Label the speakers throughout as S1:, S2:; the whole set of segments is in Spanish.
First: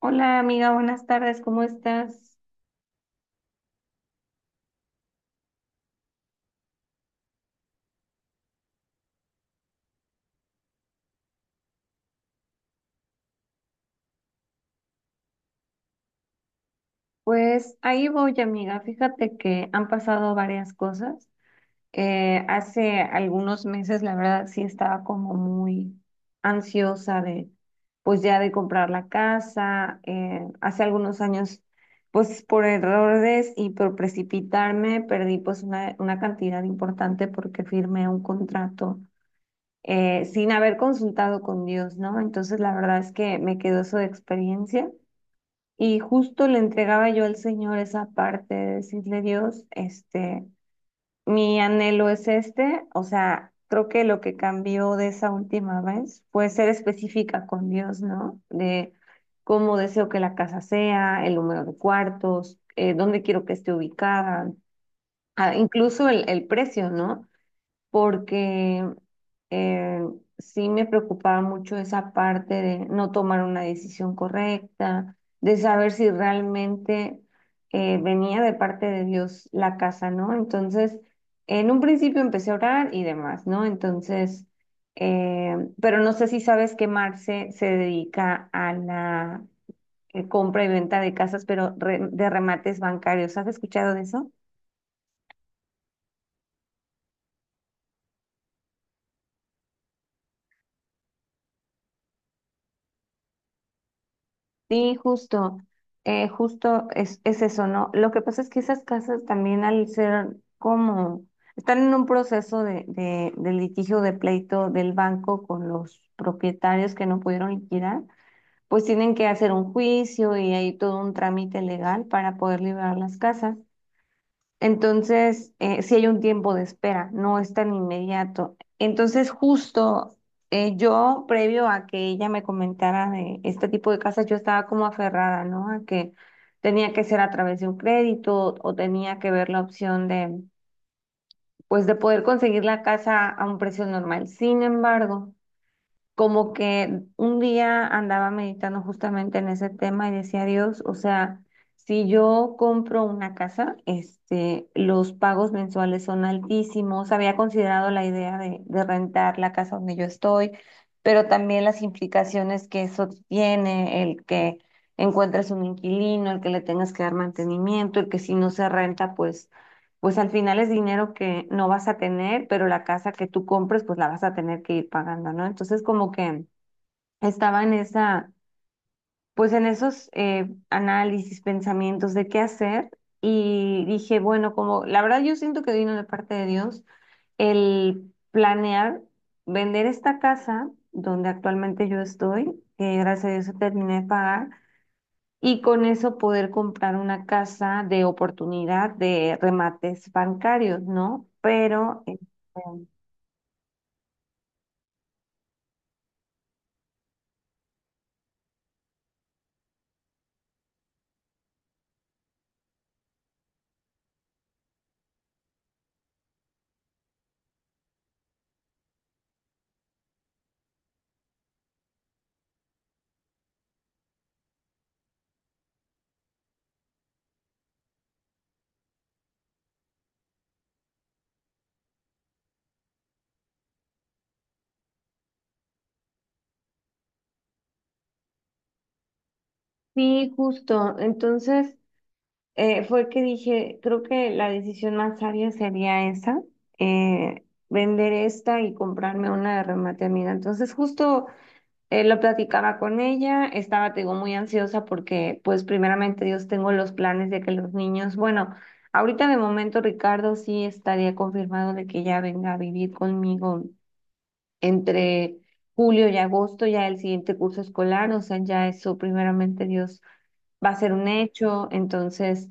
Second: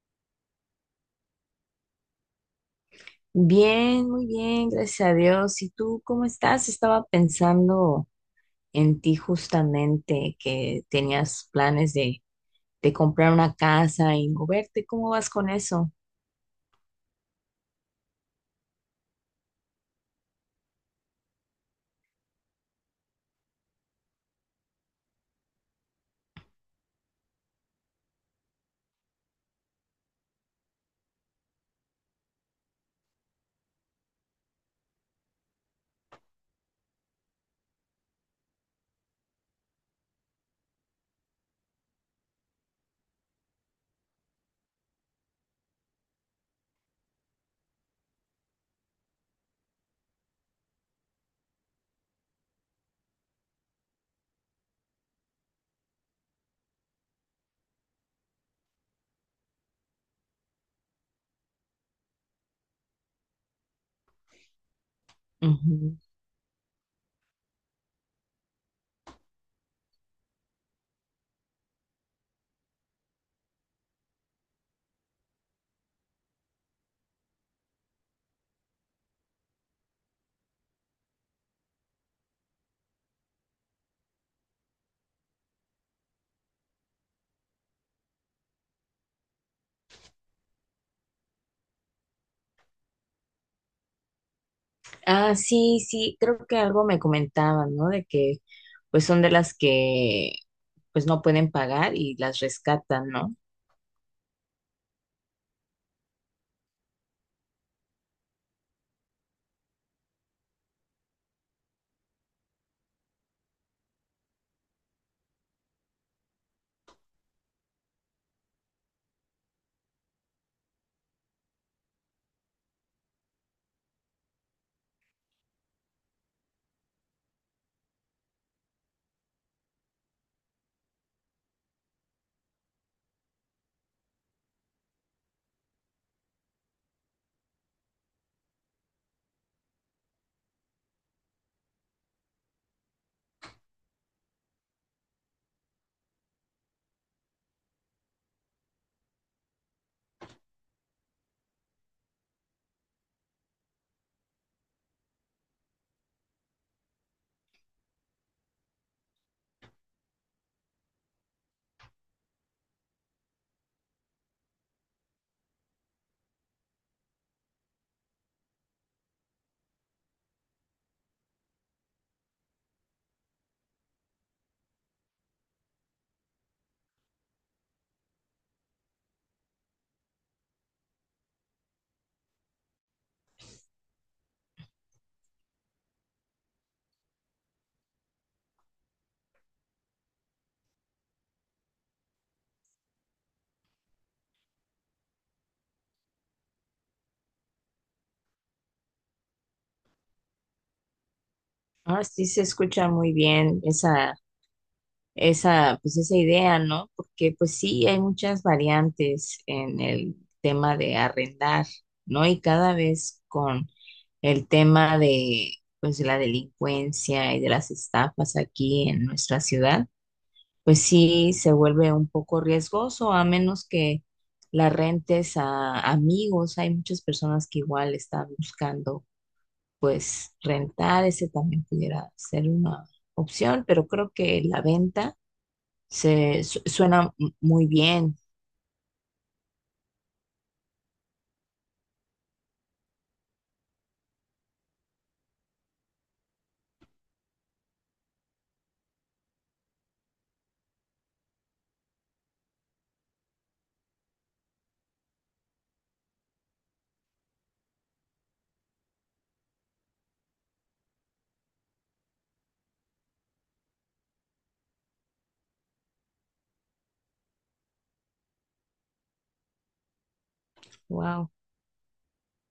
S1: Hola amiga, buenas tardes, ¿cómo estás?
S2: Bien, muy bien, gracias a Dios. ¿Y tú cómo estás? Estaba pensando en ti justamente, que tenías planes de comprar una casa y moverte. ¿Cómo vas con eso?
S1: Pues ahí voy amiga, fíjate que han pasado varias cosas. Hace algunos meses la verdad sí estaba como muy ansiosa de pues ya de comprar la casa. Hace algunos años pues por errores y por precipitarme perdí pues una cantidad importante porque firmé un contrato sin haber consultado con Dios, ¿no? Entonces la verdad es que me quedó su experiencia y justo le entregaba yo al Señor esa parte de decirle, Dios, este, mi anhelo es este, o sea, creo que lo que cambió de esa última vez fue ser específica con Dios, ¿no? De cómo deseo que la casa sea, el número de cuartos, dónde quiero que esté ubicada, ah,
S2: Ujú.
S1: incluso el precio, ¿no? Porque eh, sí me preocupaba mucho esa parte de no tomar una decisión correcta, de saber si realmente venía de parte de Dios la casa, ¿no? Entonces, en un principio empecé a orar y demás, ¿no? Entonces, pero no sé si sabes que Marce se dedica a la compra y venta de casas, pero de remates bancarios. ¿Has escuchado de eso?
S2: Ah, sí, sí, creo que algo me comentaban, ¿no? De que pues son de las que pues no pueden pagar y las rescatan, ¿no?
S1: Sí, justo, justo es eso, ¿no? Lo que pasa es que esas casas también al ser como, están en un proceso de litigio de pleito del banco con los propietarios que no pudieron liquidar, pues tienen que hacer un juicio y hay todo un trámite legal para poder liberar las casas. Entonces, sí hay un tiempo de espera, no es tan inmediato. Entonces, justo yo, previo a que ella me comentara de este tipo de casas, yo estaba como aferrada, ¿no? A que tenía que ser a través de un crédito o tenía que ver la opción de, pues, de poder conseguir la casa a un precio normal. Sin embargo, como que un día andaba meditando justamente en ese tema y decía Dios, o sea, si yo compro una casa, este, los pagos mensuales son altísimos. Había considerado la idea de rentar la casa donde yo estoy, pero también las implicaciones que eso tiene, el que encuentres un inquilino, el que le tengas que dar mantenimiento, el que si no se renta, pues pues al final es dinero que no vas a tener, pero la casa que tú compres, pues la vas a tener que ir pagando, ¿no? Entonces, como que estaba en esa, pues en esos análisis, pensamientos de qué hacer, y dije, bueno, como la verdad yo siento que vino de parte de Dios el planear vender esta casa donde actualmente yo estoy, que gracias a Dios terminé de pagar, y con eso poder comprar una casa de oportunidad de remates bancarios, ¿no? Pero
S2: Ah, sí, se escucha muy bien esa. Esa, pues esa idea, ¿no? Porque pues sí, hay muchas variantes en el tema de arrendar, ¿no? Y cada vez con el tema de, pues, de la delincuencia y de las estafas aquí en nuestra ciudad, pues sí se vuelve un poco riesgoso, a menos que la rentes a amigos. Hay muchas personas que igual están buscando, pues, rentar. Ese también pudiera ser una opción, pero creo que la venta muy bien.
S1: sí, justo. Entonces fue que dije, creo que la decisión más sabia sería esa, eh, vender esta y comprarme una de remate amiga. Entonces justo lo platicaba con ella, estaba, te digo, muy ansiosa porque, pues, primeramente Dios, tengo los planes de que los niños, bueno, ahorita de momento Ricardo sí estaría confirmado de que ya venga a vivir conmigo entre julio y agosto, ya el siguiente curso escolar, o sea, ya eso primeramente Dios va a ser un
S2: Wow.
S1: hecho. Entonces,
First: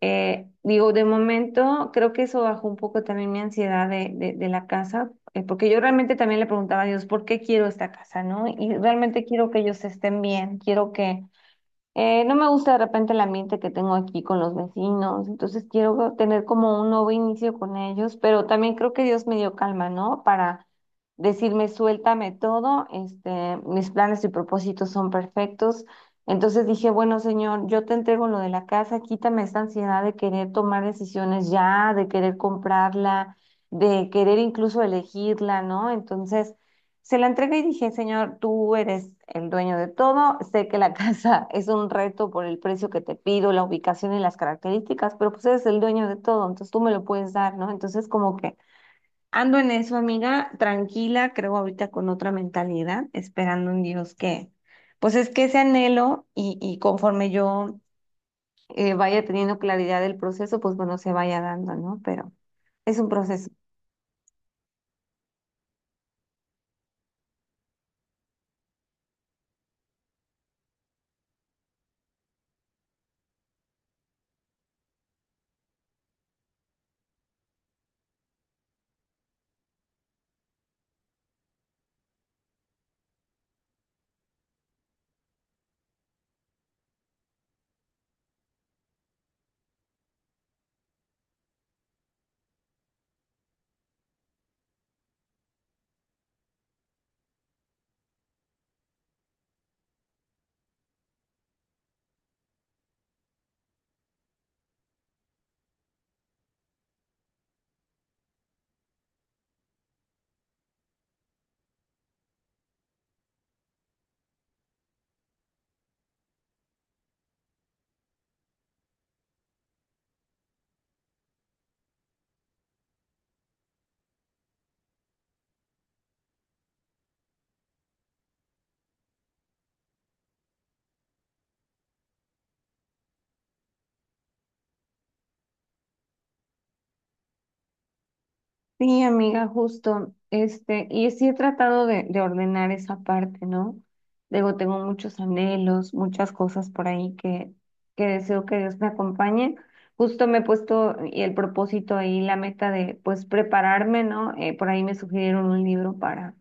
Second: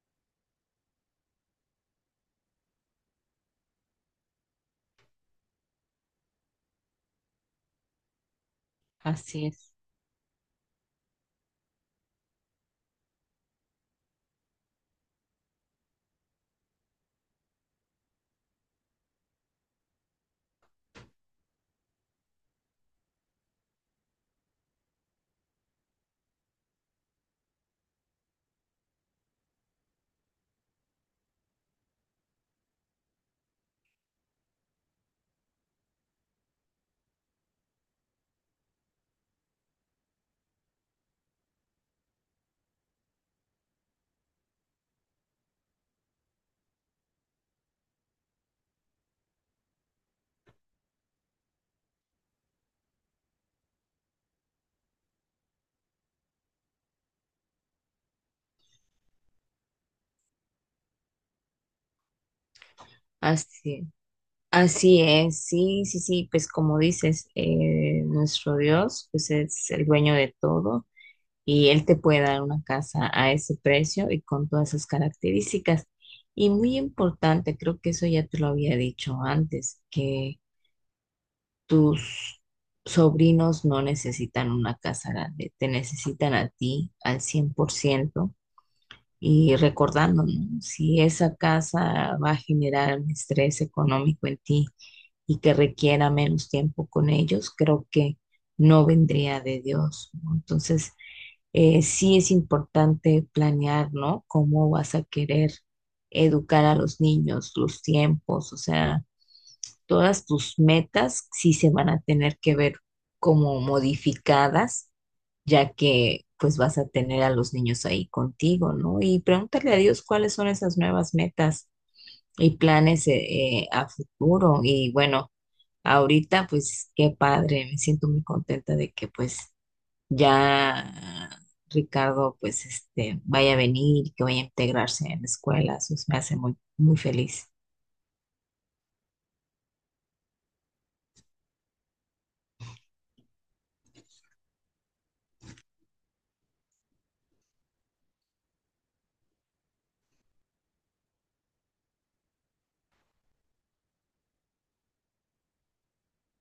S1: digo, de momento creo que eso bajó un poco también mi ansiedad de la casa, porque yo realmente también le preguntaba a Dios, ¿por qué quiero esta casa, no? Y realmente
S2: Así
S1: quiero que
S2: es.
S1: ellos estén bien, quiero que no me gusta de repente el ambiente que tengo aquí con los vecinos, entonces quiero tener como un nuevo inicio con ellos, pero también creo que Dios me dio calma, ¿no? Para decirme, suéltame todo, este, mis planes y propósitos son perfectos. Entonces dije, bueno, Señor, yo te entrego lo de la casa, quítame esta ansiedad de querer tomar decisiones ya, de querer comprarla, de querer incluso elegirla, ¿no? Entonces se la entregué y dije, señor, tú eres el dueño de todo, sé que la casa es un reto por el precio que te pido, la ubicación y las características, pero pues eres el dueño de todo, entonces tú me lo puedes dar, ¿no? Entonces como que ando en eso, amiga, tranquila, creo ahorita con otra mentalidad, esperando un Dios que, pues es que ese anhelo y conforme yo vaya teniendo claridad del proceso, pues bueno, se vaya dando, ¿no? Pero es un proceso.
S2: Así, así es. Sí, sí, sí. Pues como dices, nuestro Dios, pues es el dueño de todo y Él te puede dar una casa a ese precio y con todas esas características. Y muy importante, creo que eso ya te lo había dicho antes, que tus sobrinos no necesitan una casa grande, te necesitan a ti al 100%. Y recordando, ¿no? Si esa casa va a generar un estrés económico en ti y que requiera menos tiempo con ellos, creo que no vendría de Dios, ¿no? Entonces, sí es importante planear, ¿no? Cómo vas a querer educar a los niños, los tiempos, o sea, todas tus metas sí se van a tener que ver como modificadas ya que pues vas a tener a los niños ahí contigo, ¿no? Y pregúntale a Dios cuáles son esas nuevas metas y planes a futuro. Y bueno, ahorita pues qué padre, me siento muy contenta de que pues ya Ricardo pues este vaya a venir, que vaya a integrarse en la escuela, eso me hace muy, muy feliz.
S1: Sí, amiga, justo, este, y sí he tratado de ordenar esa parte, ¿no? Luego tengo muchos anhelos, muchas cosas por ahí que deseo que Dios me acompañe. Justo me he puesto y el propósito ahí, la meta de, pues, prepararme, ¿no? Por ahí me sugirieron un libro para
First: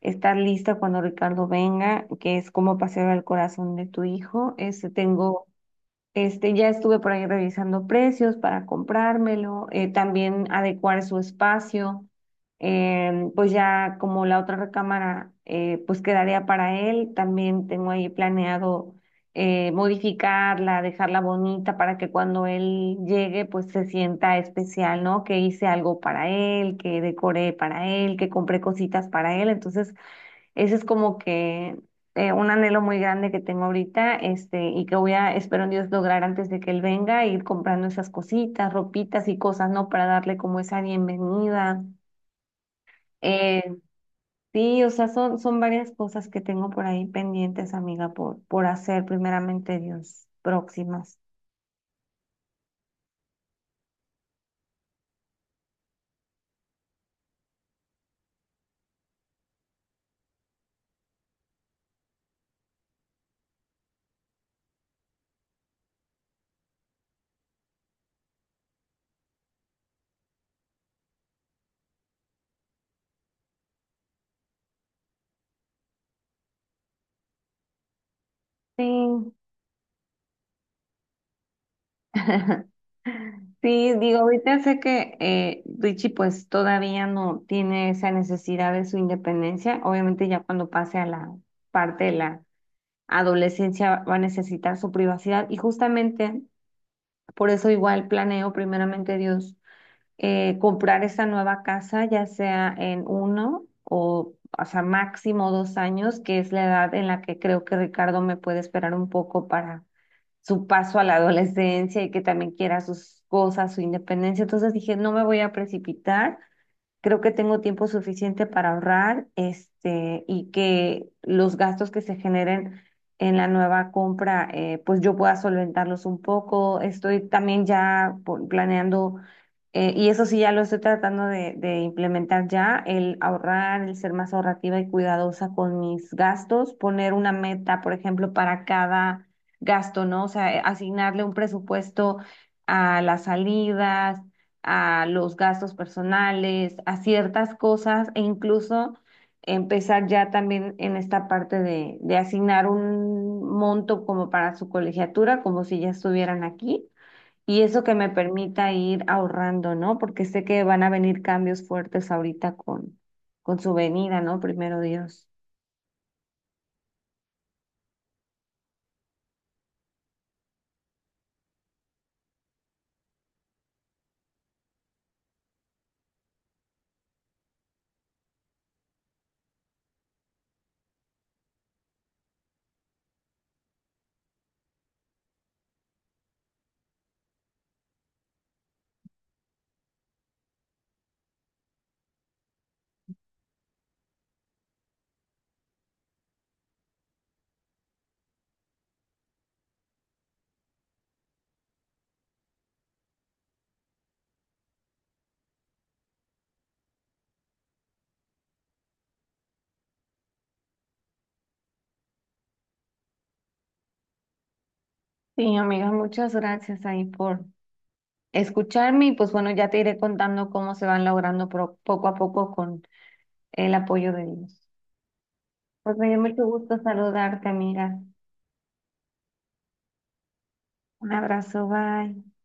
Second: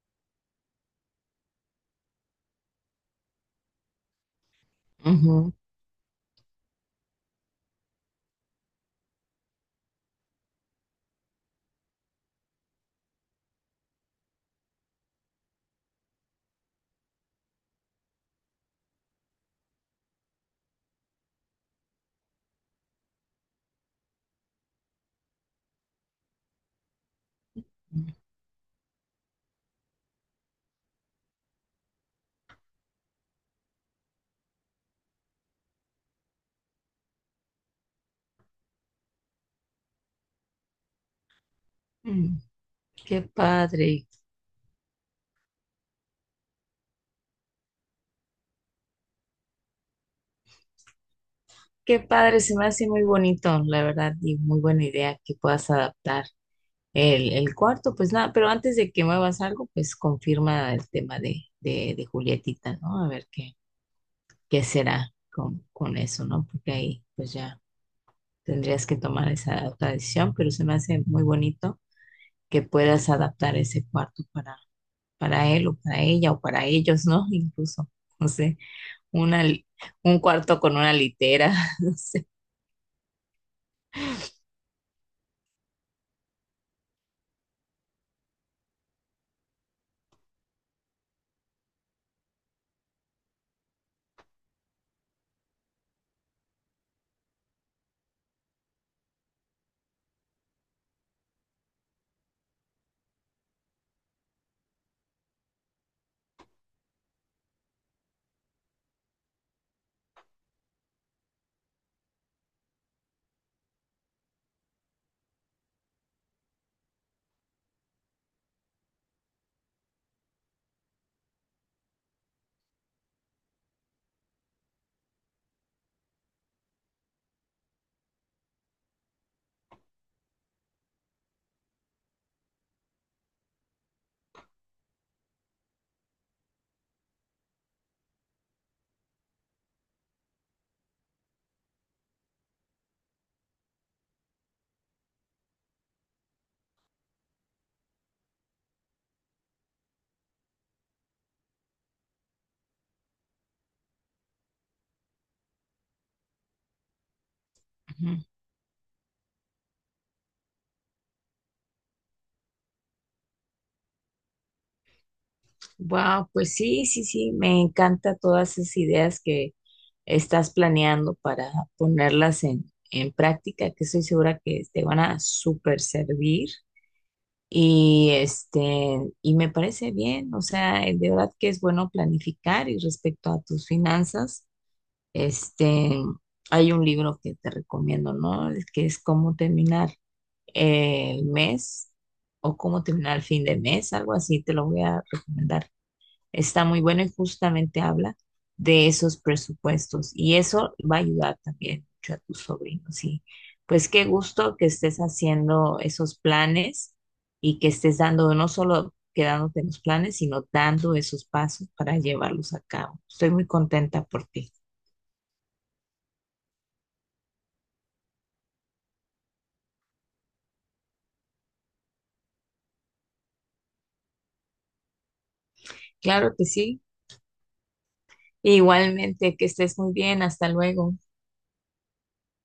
S1: estar lista cuando Ricardo venga, que es Cómo pasear al corazón de tu hijo. Este, tengo
S2: Ujú.
S1: este, ya estuve por ahí revisando precios para comprármelo, también adecuar su espacio, em, pues ya como la otra recámara pues quedaría para él, también tengo ahí planeado modificarla, dejarla bonita para que cuando él llegue pues se sienta especial, ¿no? Que hice algo para él, que decoré para él, que compré cositas para él, entonces ese es como que un anhelo muy grande que tengo ahorita, este, y que voy a, espero en Dios, lograr antes de que él venga, ir comprando esas cositas, ropitas y cosas, ¿no? Para darle como esa bienvenida.
S2: Mm, qué
S1: Eh,
S2: padre,
S1: sí, o sea, son, son varias cosas que tengo por ahí pendientes, amiga, por hacer primeramente Dios, próximas.
S2: qué padre, se me hace muy bonito, la verdad, y muy buena idea que puedas adaptar. El cuarto, pues nada, pero antes de que muevas algo, pues confirma el tema de Julietita, ¿no? A ver qué, qué será con eso, ¿no? Porque ahí pues ya tendrías que tomar esa otra decisión, pero se me hace muy bonito que puedas adaptar ese cuarto para él o para ella o para ellos, ¿no? Incluso, no sé,
S1: Sí.
S2: una, un cuarto con una litera, no sé.
S1: Sí, digo, ahorita sé que Richie pues todavía no tiene esa necesidad de su independencia. Obviamente ya cuando pase a la parte de la adolescencia va a necesitar su privacidad y justamente por eso igual planeo primeramente Dios comprar esa nueva casa, ya sea en uno o sea, máximo 2 años, que es la edad en la que creo que Ricardo me puede esperar un poco para su paso a la adolescencia y que también quiera sus cosas, su independencia. Entonces dije, no me voy a precipitar. Creo que tengo tiempo suficiente para ahorrar, este, y que los gastos que se generen en la nueva compra, pues yo pueda solventarlos un poco. Estoy también ya planeando, y eso sí ya lo estoy tratando de implementar ya, el ahorrar, el ser más ahorrativa y cuidadosa con mis gastos, poner una meta, por ejemplo, para cada gasto, ¿no? O sea, asignarle un presupuesto a las salidas a los gastos personales, a ciertas cosas e incluso empezar ya también en esta parte de asignar un monto como para su colegiatura, como si ya estuvieran aquí. Y eso que me permita ir ahorrando, ¿no? Porque sé que van a venir cambios fuertes ahorita con su venida, ¿no? Primero Dios.
S2: Wow, pues sí, sí, sí, me encanta todas esas ideas que estás planeando para ponerlas en práctica, que estoy segura que te van a súper servir. Y este, y me parece bien, o sea, de verdad que es bueno planificar y respecto a tus finanzas, este, hay un libro que te recomiendo, ¿no? El que es cómo terminar el mes o cómo terminar el fin de mes, algo así, te lo voy a recomendar. Está muy bueno y justamente habla de esos presupuestos y eso va a ayudar también mucho a tus sobrinos. Y pues qué gusto que estés haciendo esos planes y que estés dando, no solo quedándote en los planes, sino dando esos pasos para llevarlos a cabo. Estoy muy contenta por ti.
S1: Sí, amiga, muchas gracias ahí por escucharme y pues bueno, ya te iré contando cómo se van logrando poco a poco con el apoyo de Dios. Pues me dio
S2: Claro
S1: mucho
S2: que
S1: gusto
S2: sí.
S1: saludarte, amiga.
S2: Igualmente, que estés muy bien. Hasta luego.
S1: Un abrazo, bye.